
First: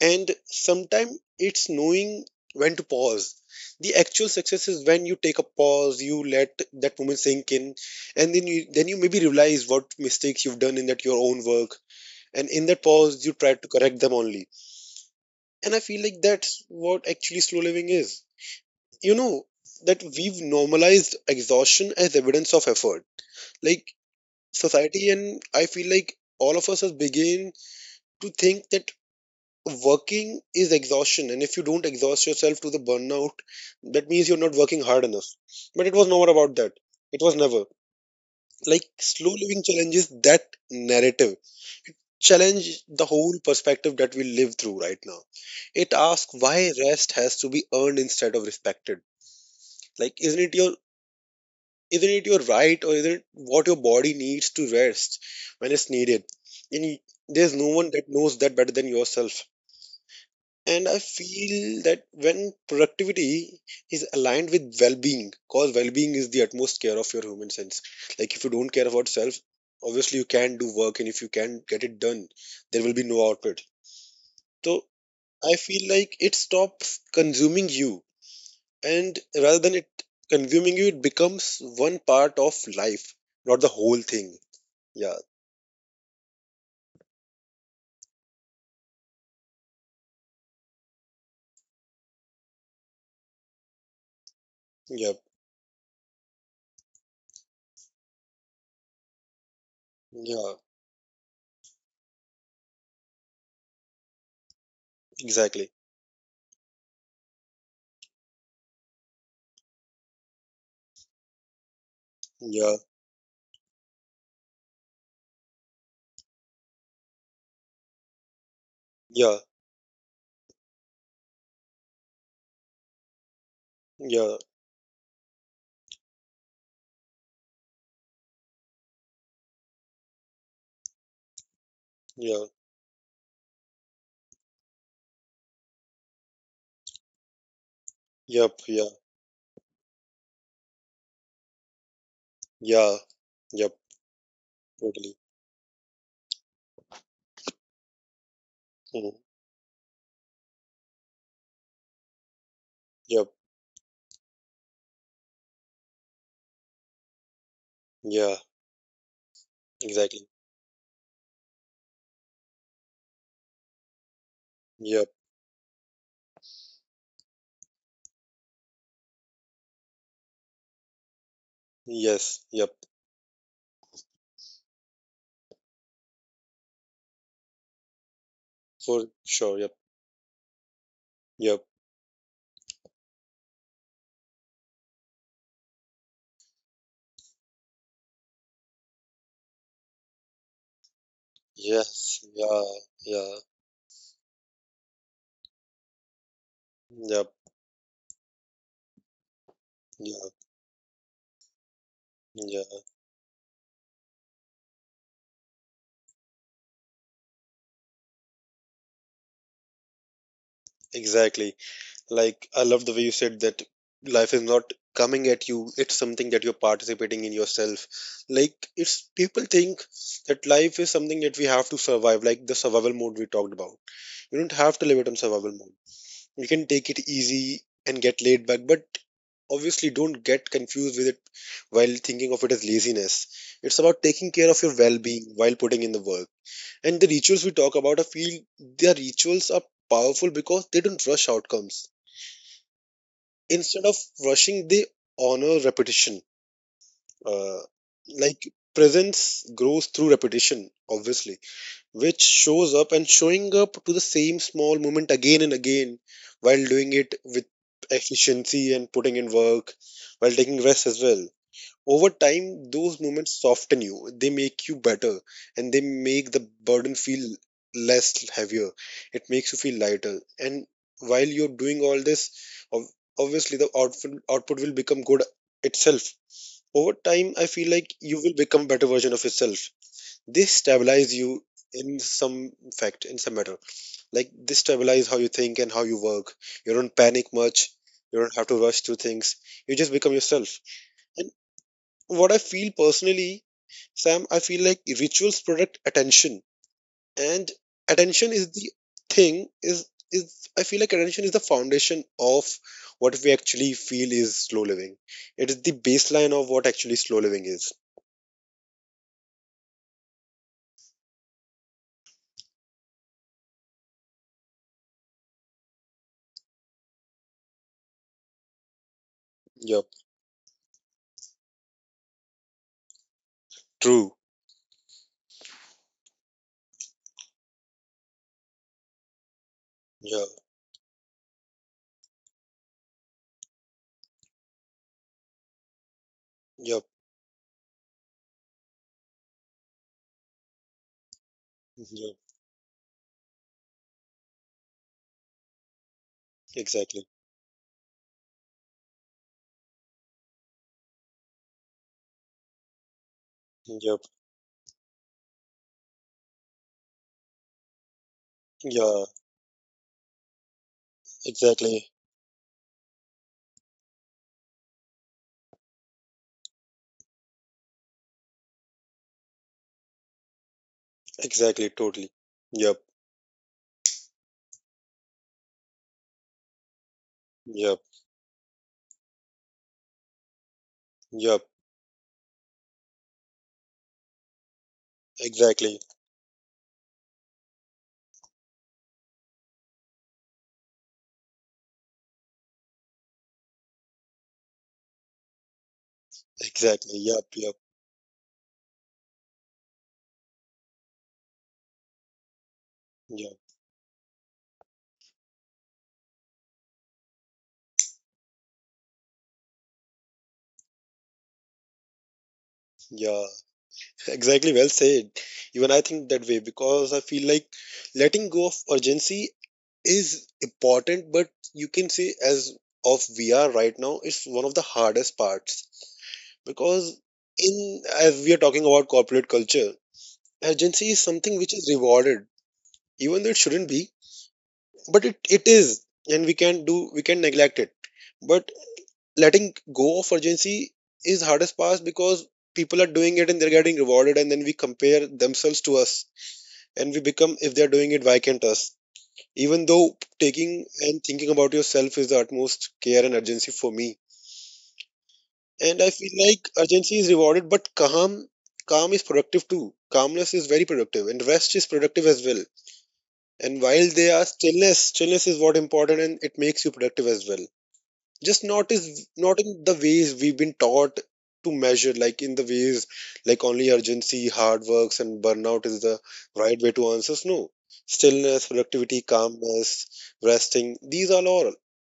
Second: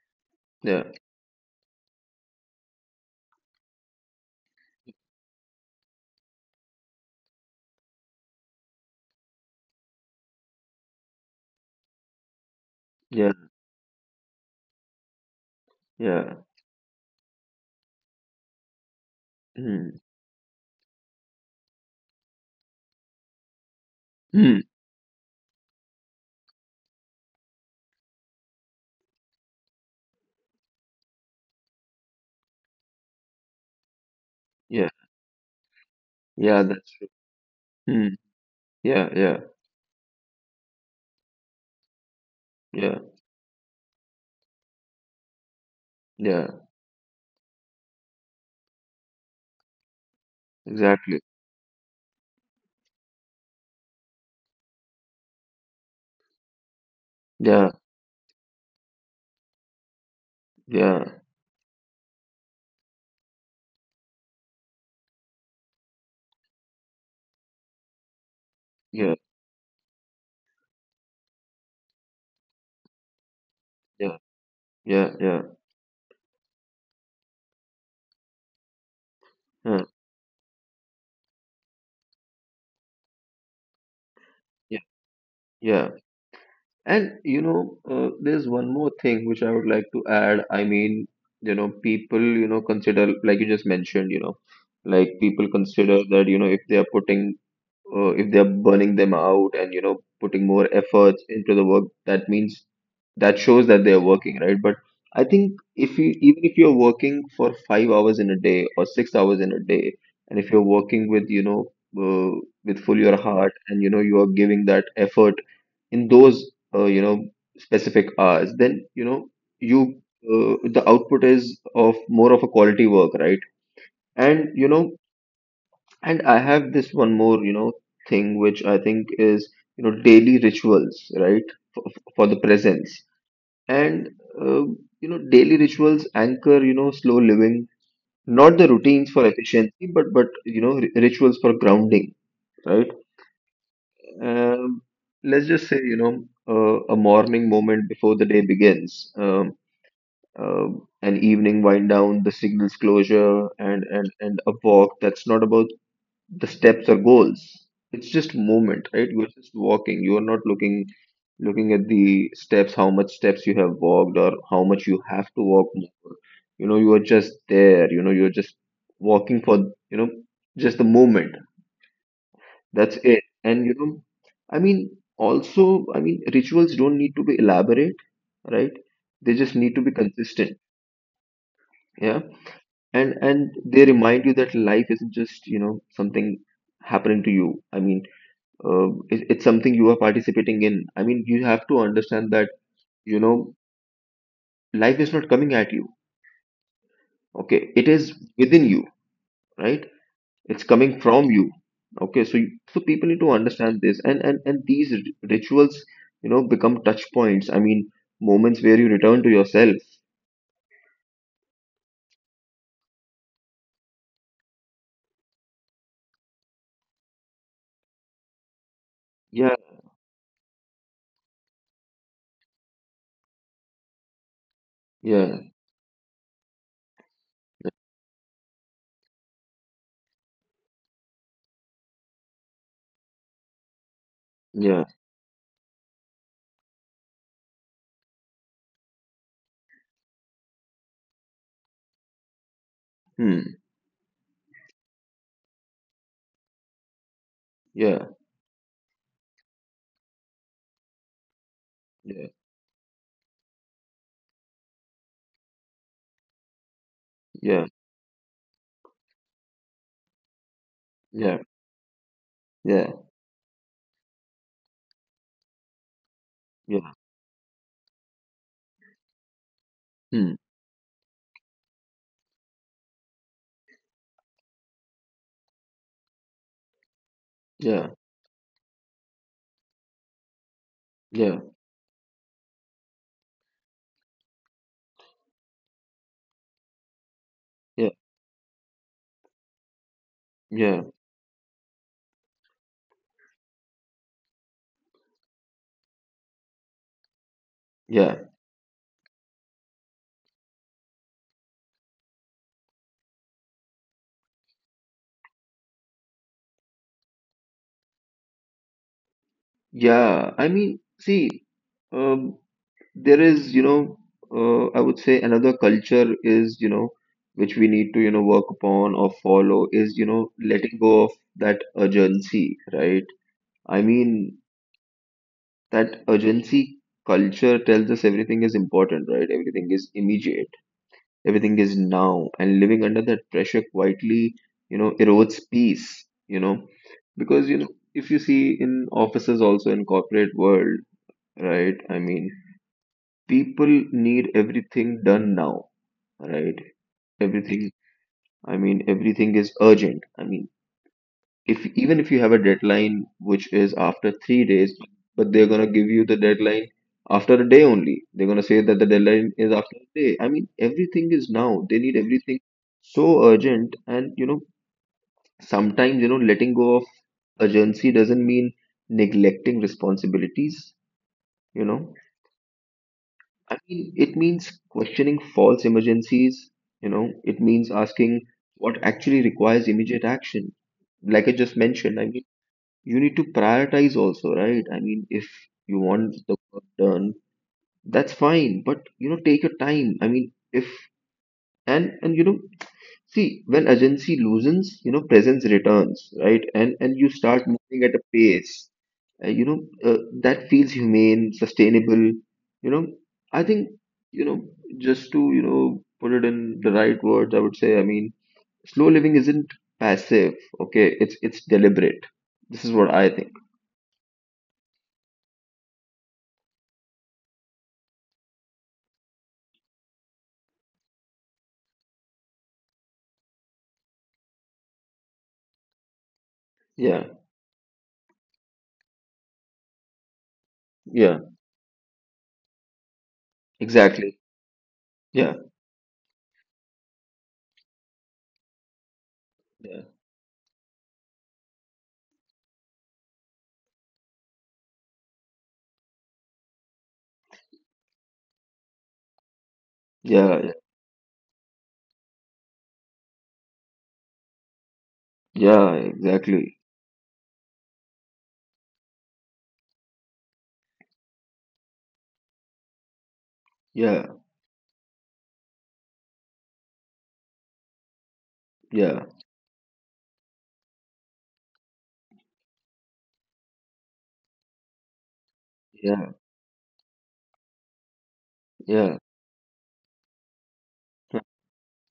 [SPEAKER 2] and
[SPEAKER 1] Yeah.
[SPEAKER 2] sometimes it's knowing when to pause. The actual success is when you take a pause, you let that moment sink in, and then you maybe realize what mistakes you've done in that your own work, and in that pause you
[SPEAKER 1] Yeah.
[SPEAKER 2] try to correct them only. And I feel like
[SPEAKER 1] Yeah.
[SPEAKER 2] that's what actually slow living is, you know.
[SPEAKER 1] Mm,
[SPEAKER 2] That we've normalized exhaustion as evidence of effort, like
[SPEAKER 1] mm,
[SPEAKER 2] society, and I feel like all of us has begin to think that working is exhaustion, and if you don't exhaust yourself to the burnout, that means you're not working
[SPEAKER 1] yeah.
[SPEAKER 2] hard enough. But it was never about
[SPEAKER 1] Yeah,
[SPEAKER 2] that.
[SPEAKER 1] that's true.
[SPEAKER 2] It was never,
[SPEAKER 1] Mm,
[SPEAKER 2] like,
[SPEAKER 1] yeah.
[SPEAKER 2] slow
[SPEAKER 1] Yeah.
[SPEAKER 2] living challenges that narrative, challenge
[SPEAKER 1] Yeah.
[SPEAKER 2] the whole perspective that we live through right now. It asks
[SPEAKER 1] Yeah.
[SPEAKER 2] why rest has to be earned instead of respected. Like, isn't it your
[SPEAKER 1] Exactly.
[SPEAKER 2] isn't it your right, or isn't it what your body needs to rest when it's needed? And there's no
[SPEAKER 1] Yeah,
[SPEAKER 2] one that knows that better than yourself. And I
[SPEAKER 1] yeah,
[SPEAKER 2] feel that when productivity is aligned with well-being, because well-being is the utmost care of your human sense. Like, if you don't care about
[SPEAKER 1] yeah,
[SPEAKER 2] self, obviously you can not do work, and if you can not get it done, there will be no output.
[SPEAKER 1] yeah,
[SPEAKER 2] So
[SPEAKER 1] yeah, yeah,
[SPEAKER 2] I feel like it stops consuming you, and rather
[SPEAKER 1] yeah,
[SPEAKER 2] than it consuming you, it becomes one part of life, not the whole thing.
[SPEAKER 1] yeah,
[SPEAKER 2] Yeah.
[SPEAKER 1] yeah. And, there's one more thing which I would like to add. I mean, people, consider, like you just mentioned, like
[SPEAKER 2] Yeah.
[SPEAKER 1] people consider that, if they are putting if they're burning them out and putting
[SPEAKER 2] Yeah.
[SPEAKER 1] more efforts into the work that means that shows that they're working, right? But I think
[SPEAKER 2] Exactly.
[SPEAKER 1] if you even if you're working for 5 hours in a day or 6 hours in a day, and if you're working with uh,
[SPEAKER 2] Yeah.
[SPEAKER 1] with full your heart, and you are giving that effort in those uh, you know specific hours, then you know
[SPEAKER 2] Yeah.
[SPEAKER 1] you the output is of more of a quality work, right?
[SPEAKER 2] Yeah.
[SPEAKER 1] And and I have this one more, thing which I think is, you know, daily rituals, right, for, for the
[SPEAKER 2] Yeah.
[SPEAKER 1] presence. And, uh, you know, daily rituals anchor, you know, slow living, not
[SPEAKER 2] Yep.
[SPEAKER 1] the
[SPEAKER 2] Yeah.
[SPEAKER 1] routines for efficiency, but, you know, rituals for grounding, right?
[SPEAKER 2] Yeah. Yep.
[SPEAKER 1] Um,
[SPEAKER 2] Totally.
[SPEAKER 1] let's just say, you know, a morning moment before the day begins,
[SPEAKER 2] Mm.
[SPEAKER 1] an evening wind down, the signals
[SPEAKER 2] Yep.
[SPEAKER 1] closure, and, and a walk that's not about the steps or goals. It's just
[SPEAKER 2] Yeah.
[SPEAKER 1] movement, right? You're just walking, you're
[SPEAKER 2] Exactly.
[SPEAKER 1] not looking at the steps, how much steps you have walked or how much you
[SPEAKER 2] Yep.
[SPEAKER 1] have to walk more. You know, you are just there, you know, you're just walking for, you know, just the movement.
[SPEAKER 2] Yes. Yep.
[SPEAKER 1] That's it. And you know, I mean, also, I mean, rituals don't need to be elaborate, right?
[SPEAKER 2] For
[SPEAKER 1] They just
[SPEAKER 2] sure.
[SPEAKER 1] need to
[SPEAKER 2] Yep.
[SPEAKER 1] be consistent.
[SPEAKER 2] Yep.
[SPEAKER 1] Yeah. And they remind you that life isn't just, you know, something happening to you. I mean, it, it's something you are participating in. I mean, you have to understand
[SPEAKER 2] Yes.
[SPEAKER 1] that,
[SPEAKER 2] Yeah.
[SPEAKER 1] you
[SPEAKER 2] Yeah.
[SPEAKER 1] know, life is not coming at you.
[SPEAKER 2] Yep.
[SPEAKER 1] Okay. It is within you, right?
[SPEAKER 2] Yeah.
[SPEAKER 1] It's coming from you. Okay. So, so
[SPEAKER 2] Yeah.
[SPEAKER 1] people need to understand this and, and and these rituals, you know, become touch points. I mean, moments where you return to yourself.
[SPEAKER 2] Exactly. Like, I love the way you said that life is not coming at you, it's something that you're participating in yourself. Like, it's
[SPEAKER 1] Yeah.
[SPEAKER 2] people think that life is something that we have to survive, like the survival mode we talked about. You don't have to live it on
[SPEAKER 1] Yeah.
[SPEAKER 2] survival mode. You can take it easy and get laid back, but obviously don't get confused with it while thinking of it as laziness. It's about taking care of
[SPEAKER 1] Yeah.
[SPEAKER 2] your well being while putting in the work. And the rituals we talk about, I feel their rituals are powerful because they don't rush outcomes.
[SPEAKER 1] Hmm.
[SPEAKER 2] Instead of rushing, they honor repetition. Uh,
[SPEAKER 1] Yeah.
[SPEAKER 2] like, presence grows through repetition, obviously,
[SPEAKER 1] Yeah.
[SPEAKER 2] which shows up, and showing up to the same small moment again and again while doing it with
[SPEAKER 1] Yeah.
[SPEAKER 2] efficiency and putting in work while taking rest as
[SPEAKER 1] Yeah.
[SPEAKER 2] well. Over time
[SPEAKER 1] Yeah.
[SPEAKER 2] those moments soften you, they make you better, and they make the
[SPEAKER 1] Yeah.
[SPEAKER 2] burden feel less heavier. It makes you feel
[SPEAKER 1] Hmm.
[SPEAKER 2] lighter, and while you're doing all this, ob- obviously the output will become good itself. Over time I feel
[SPEAKER 1] Yeah.
[SPEAKER 2] like you will become a better version of yourself. They stabilize you
[SPEAKER 1] Yeah.
[SPEAKER 2] in some fact, in some matter. Like, they stabilize how you think and how you work. You don't panic much,
[SPEAKER 1] Yeah.
[SPEAKER 2] you don't have to rush through things, you just become yourself.
[SPEAKER 1] Yeah.
[SPEAKER 2] What I feel personally, Sam, I feel like rituals protect attention, and
[SPEAKER 1] Yeah.
[SPEAKER 2] attention is the thing is, I feel like attention is the foundation of what we actually feel is slow living. It is the baseline of what actually slow living is.
[SPEAKER 1] Yeah. I mean, see, um, there is I would say another culture is, you know, which we need to, you know, work upon or follow
[SPEAKER 2] Yep.
[SPEAKER 1] is, you know, letting go of that urgency, right? I
[SPEAKER 2] True.
[SPEAKER 1] mean, that urgency culture tells us everything is important, right? Everything is
[SPEAKER 2] Yeah.
[SPEAKER 1] immediate, everything is now, and living under that pressure quietly, you know, erodes peace, you know,
[SPEAKER 2] Yep.
[SPEAKER 1] because, you know, if you see in offices also, in corporate world, right, I
[SPEAKER 2] Yep.
[SPEAKER 1] mean, people need everything done now, right?
[SPEAKER 2] Exactly.
[SPEAKER 1] Everything, I mean, everything is urgent. I mean, if even if you have a deadline which is
[SPEAKER 2] Yep.
[SPEAKER 1] after 3 days, but they're going to give you the deadline after a day only, they're going to say that the
[SPEAKER 2] Yeah.
[SPEAKER 1] deadline is after a day. I mean, everything is now, they
[SPEAKER 2] Exactly.
[SPEAKER 1] need everything so urgent. And you know, sometimes, you know, letting go of urgency doesn't mean neglecting responsibilities,
[SPEAKER 2] Exactly.
[SPEAKER 1] you know,
[SPEAKER 2] Totally. Yep.
[SPEAKER 1] I mean, it means questioning false emergencies, you know, it
[SPEAKER 2] Yep.
[SPEAKER 1] means asking what actually requires immediate action. Like I
[SPEAKER 2] Yep.
[SPEAKER 1] just mentioned, I mean, you need to prioritize also, right? I mean, if
[SPEAKER 2] Exactly.
[SPEAKER 1] you want the work done, that's fine, but you know, take your time. I mean, if and you know, see, when agency loosens, you know, presence returns, right?
[SPEAKER 2] Exactly.
[SPEAKER 1] And you
[SPEAKER 2] Yep.
[SPEAKER 1] start
[SPEAKER 2] Yep.
[SPEAKER 1] moving at a pace, you know, that feels humane, sustainable. You know,
[SPEAKER 2] Yep.
[SPEAKER 1] I think, you know, just to, you know, put it in the right words, I would say, I mean, slow living isn't passive, okay? It's deliberate. This is what I
[SPEAKER 2] Yeah.
[SPEAKER 1] think.
[SPEAKER 2] Exactly, well said. Even I think that way because I feel like letting go of urgency is important, but you can say as of VR right now, it's one of the hardest parts, because
[SPEAKER 1] Yeah,
[SPEAKER 2] in as we are talking about corporate culture, urgency is
[SPEAKER 1] yeah,
[SPEAKER 2] something which is rewarded, even though it shouldn't be,
[SPEAKER 1] exactly.
[SPEAKER 2] but it,
[SPEAKER 1] Yeah,
[SPEAKER 2] it is, and we can neglect it. But letting
[SPEAKER 1] yeah,
[SPEAKER 2] go of urgency is hardest part because people are doing it and they're getting rewarded, and then we compare themselves to us and we become, if they're doing it why can't us, even though
[SPEAKER 1] yeah, yeah,
[SPEAKER 2] taking and thinking about yourself is the utmost care and urgency for me.
[SPEAKER 1] yeah,
[SPEAKER 2] And I feel like
[SPEAKER 1] exactly.
[SPEAKER 2] urgency is rewarded, but calm is productive too. Calmness is very productive, and rest is productive as well, and while they
[SPEAKER 1] Yeah,
[SPEAKER 2] are stillness is what important, and it makes you productive as well. Just not, is
[SPEAKER 1] yeah,
[SPEAKER 2] not in the ways we've been taught to measure, like in the ways, like only urgency hard works and burnout is the
[SPEAKER 1] yeah,
[SPEAKER 2] right way to answer. No, stillness, productivity,
[SPEAKER 1] yeah,
[SPEAKER 2] calmness, resting, these are all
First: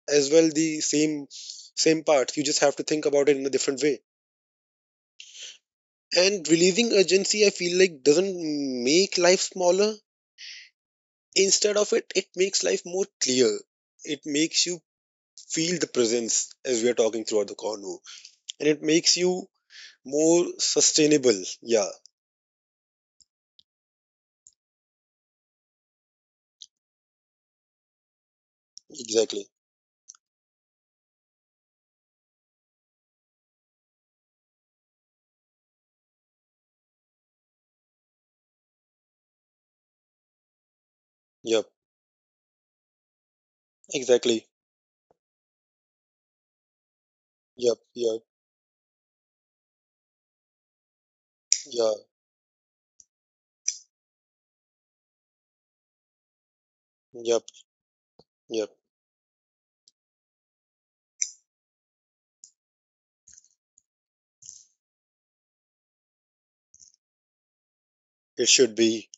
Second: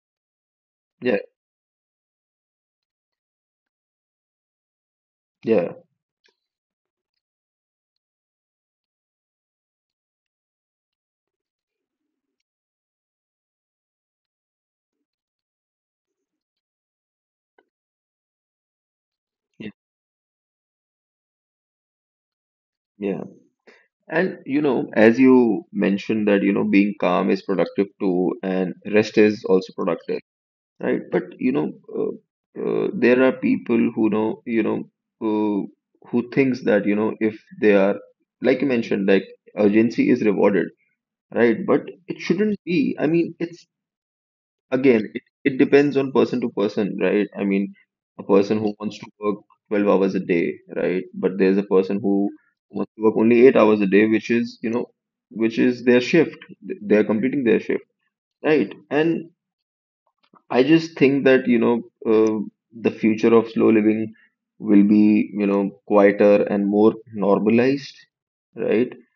[SPEAKER 2] as well the
[SPEAKER 1] yeah,
[SPEAKER 2] same parts, you just have to think about it in a different way.
[SPEAKER 1] yeah,
[SPEAKER 2] And releasing urgency, I feel like, doesn't make life smaller, instead of it makes life more clear. It makes you feel the presence, as we are talking throughout the convo, and it makes you
[SPEAKER 1] yeah.
[SPEAKER 2] more sustainable. Yeah,
[SPEAKER 1] Yeah. And you know, as you mentioned that, you know, being calm is productive too, and rest is
[SPEAKER 2] exactly.
[SPEAKER 1] also productive, right? But you know, there are people who know, you know, who who thinks that, you know, if they are, like you mentioned, like urgency is rewarded, right?
[SPEAKER 2] Yep,
[SPEAKER 1] But it shouldn't be. I mean, it's,
[SPEAKER 2] exactly.
[SPEAKER 1] again, it depends on person to person, right? I mean,
[SPEAKER 2] Yep, yep,
[SPEAKER 1] a person who wants to work 12 hours a day, right? But there's a
[SPEAKER 2] yeah,
[SPEAKER 1] person who wants to work only 8 hours a day, which is, you know, which is their shift. They're
[SPEAKER 2] yep,
[SPEAKER 1] completing their shift,
[SPEAKER 2] yep.
[SPEAKER 1] right? And I just think that, you know, the future of slow living will be, you know, quieter and more normalized,
[SPEAKER 2] It should
[SPEAKER 1] right?
[SPEAKER 2] be.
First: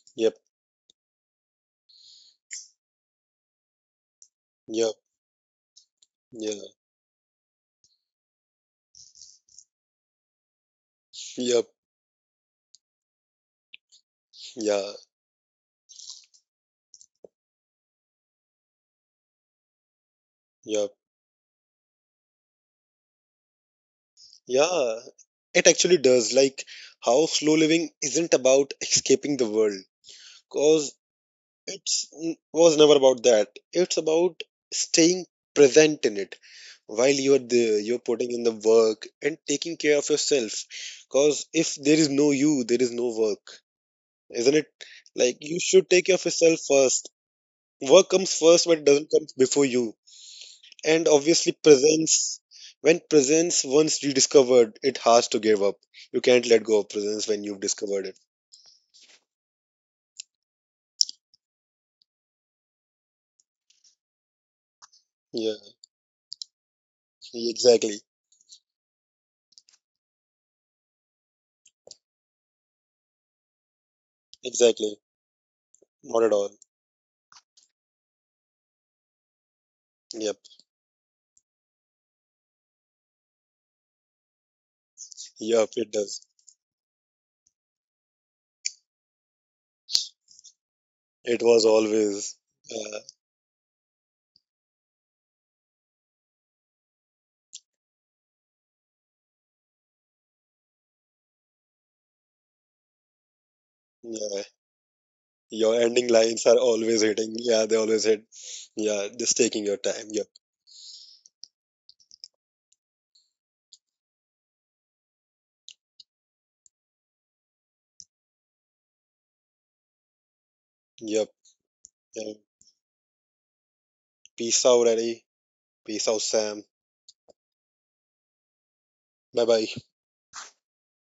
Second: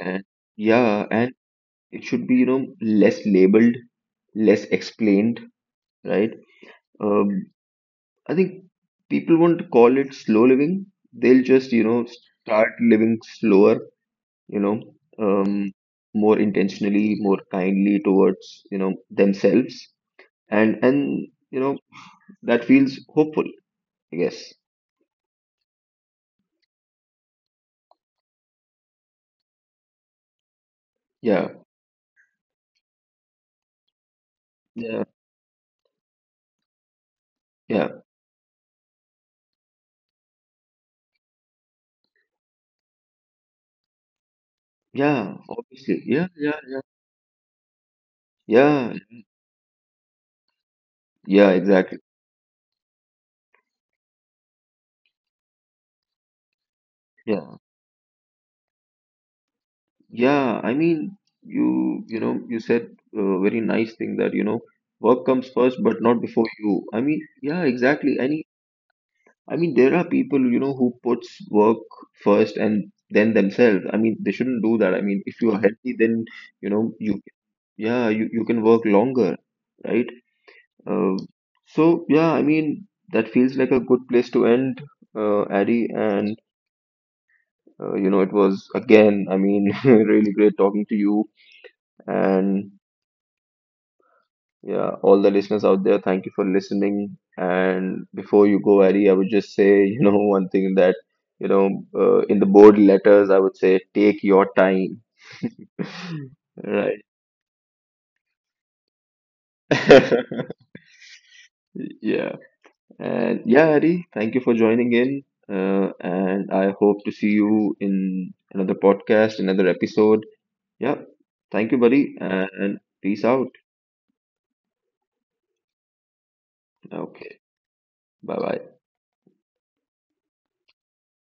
[SPEAKER 1] And
[SPEAKER 2] Yep,
[SPEAKER 1] yeah, and it should be, you know, less labeled, less
[SPEAKER 2] yep,
[SPEAKER 1] explained, right?
[SPEAKER 2] yeah,
[SPEAKER 1] Um I think people won't call it slow living. They'll
[SPEAKER 2] yep,
[SPEAKER 1] just, you know, start living slower, you know,
[SPEAKER 2] yeah,
[SPEAKER 1] um, more intentionally, more kindly towards, you know, themselves.
[SPEAKER 2] yep,
[SPEAKER 1] And you know, that feels hopeful, I guess.
[SPEAKER 2] yeah. It actually does. Like, how slow living isn't about escaping the world, cause
[SPEAKER 1] Yeah.
[SPEAKER 2] it's was never about that. It's about
[SPEAKER 1] Yeah.
[SPEAKER 2] staying present in it while you're there.
[SPEAKER 1] Yeah.
[SPEAKER 2] You're putting in the work and taking care of yourself, cause if there is no you, there is no work. Isn't it?
[SPEAKER 1] Yeah.
[SPEAKER 2] Like, you should
[SPEAKER 1] Obviously.
[SPEAKER 2] take care
[SPEAKER 1] Yeah.
[SPEAKER 2] of
[SPEAKER 1] Yeah.
[SPEAKER 2] yourself
[SPEAKER 1] Yeah.
[SPEAKER 2] first. Work comes first, but it
[SPEAKER 1] Yeah.
[SPEAKER 2] doesn't come before you. And
[SPEAKER 1] Yeah,
[SPEAKER 2] obviously,
[SPEAKER 1] exactly.
[SPEAKER 2] presence. When presence once rediscovered, it has to give up. You can't let go of presence when you've
[SPEAKER 1] Yeah.
[SPEAKER 2] discovered it.
[SPEAKER 1] Yeah. I mean, you know, you said a very nice thing that, you know, work
[SPEAKER 2] Yeah,
[SPEAKER 1] comes first, but not before you. I mean, yeah,
[SPEAKER 2] exactly,
[SPEAKER 1] exactly. And I mean, there are people, you know, who puts work first and then themselves. I mean, they shouldn't do that.
[SPEAKER 2] exactly.
[SPEAKER 1] I mean, if you are healthy,
[SPEAKER 2] Not
[SPEAKER 1] then,
[SPEAKER 2] at all.
[SPEAKER 1] you know, yeah, you can work longer, right?
[SPEAKER 2] Yep,
[SPEAKER 1] Uh, so, yeah, I mean, that feels like a good place to end,
[SPEAKER 2] yep.
[SPEAKER 1] Addy.
[SPEAKER 2] It
[SPEAKER 1] And,
[SPEAKER 2] does.
[SPEAKER 1] you know, it was again, I mean, really great talking to you.
[SPEAKER 2] It was
[SPEAKER 1] And
[SPEAKER 2] always. Uh,
[SPEAKER 1] yeah, all the listeners out there, thank you for listening. And before you go, Ari, I would just say, you know, one thing that, you know, in the bold letters, I would say, take your
[SPEAKER 2] yeah,
[SPEAKER 1] time.
[SPEAKER 2] your ending lines are
[SPEAKER 1] Right.
[SPEAKER 2] always hitting. Yeah, they always hit. Yeah, just taking your time. Yep,
[SPEAKER 1] Yeah. And yeah, Ari, thank you for joining in. And I hope to see you in another podcast, another episode. Yeah.
[SPEAKER 2] yep.
[SPEAKER 1] Thank you, buddy.
[SPEAKER 2] And
[SPEAKER 1] And peace out.
[SPEAKER 2] peace out, Eddie. Peace out, Sam.
[SPEAKER 1] Okay. Bye bye.
[SPEAKER 2] Bye bye.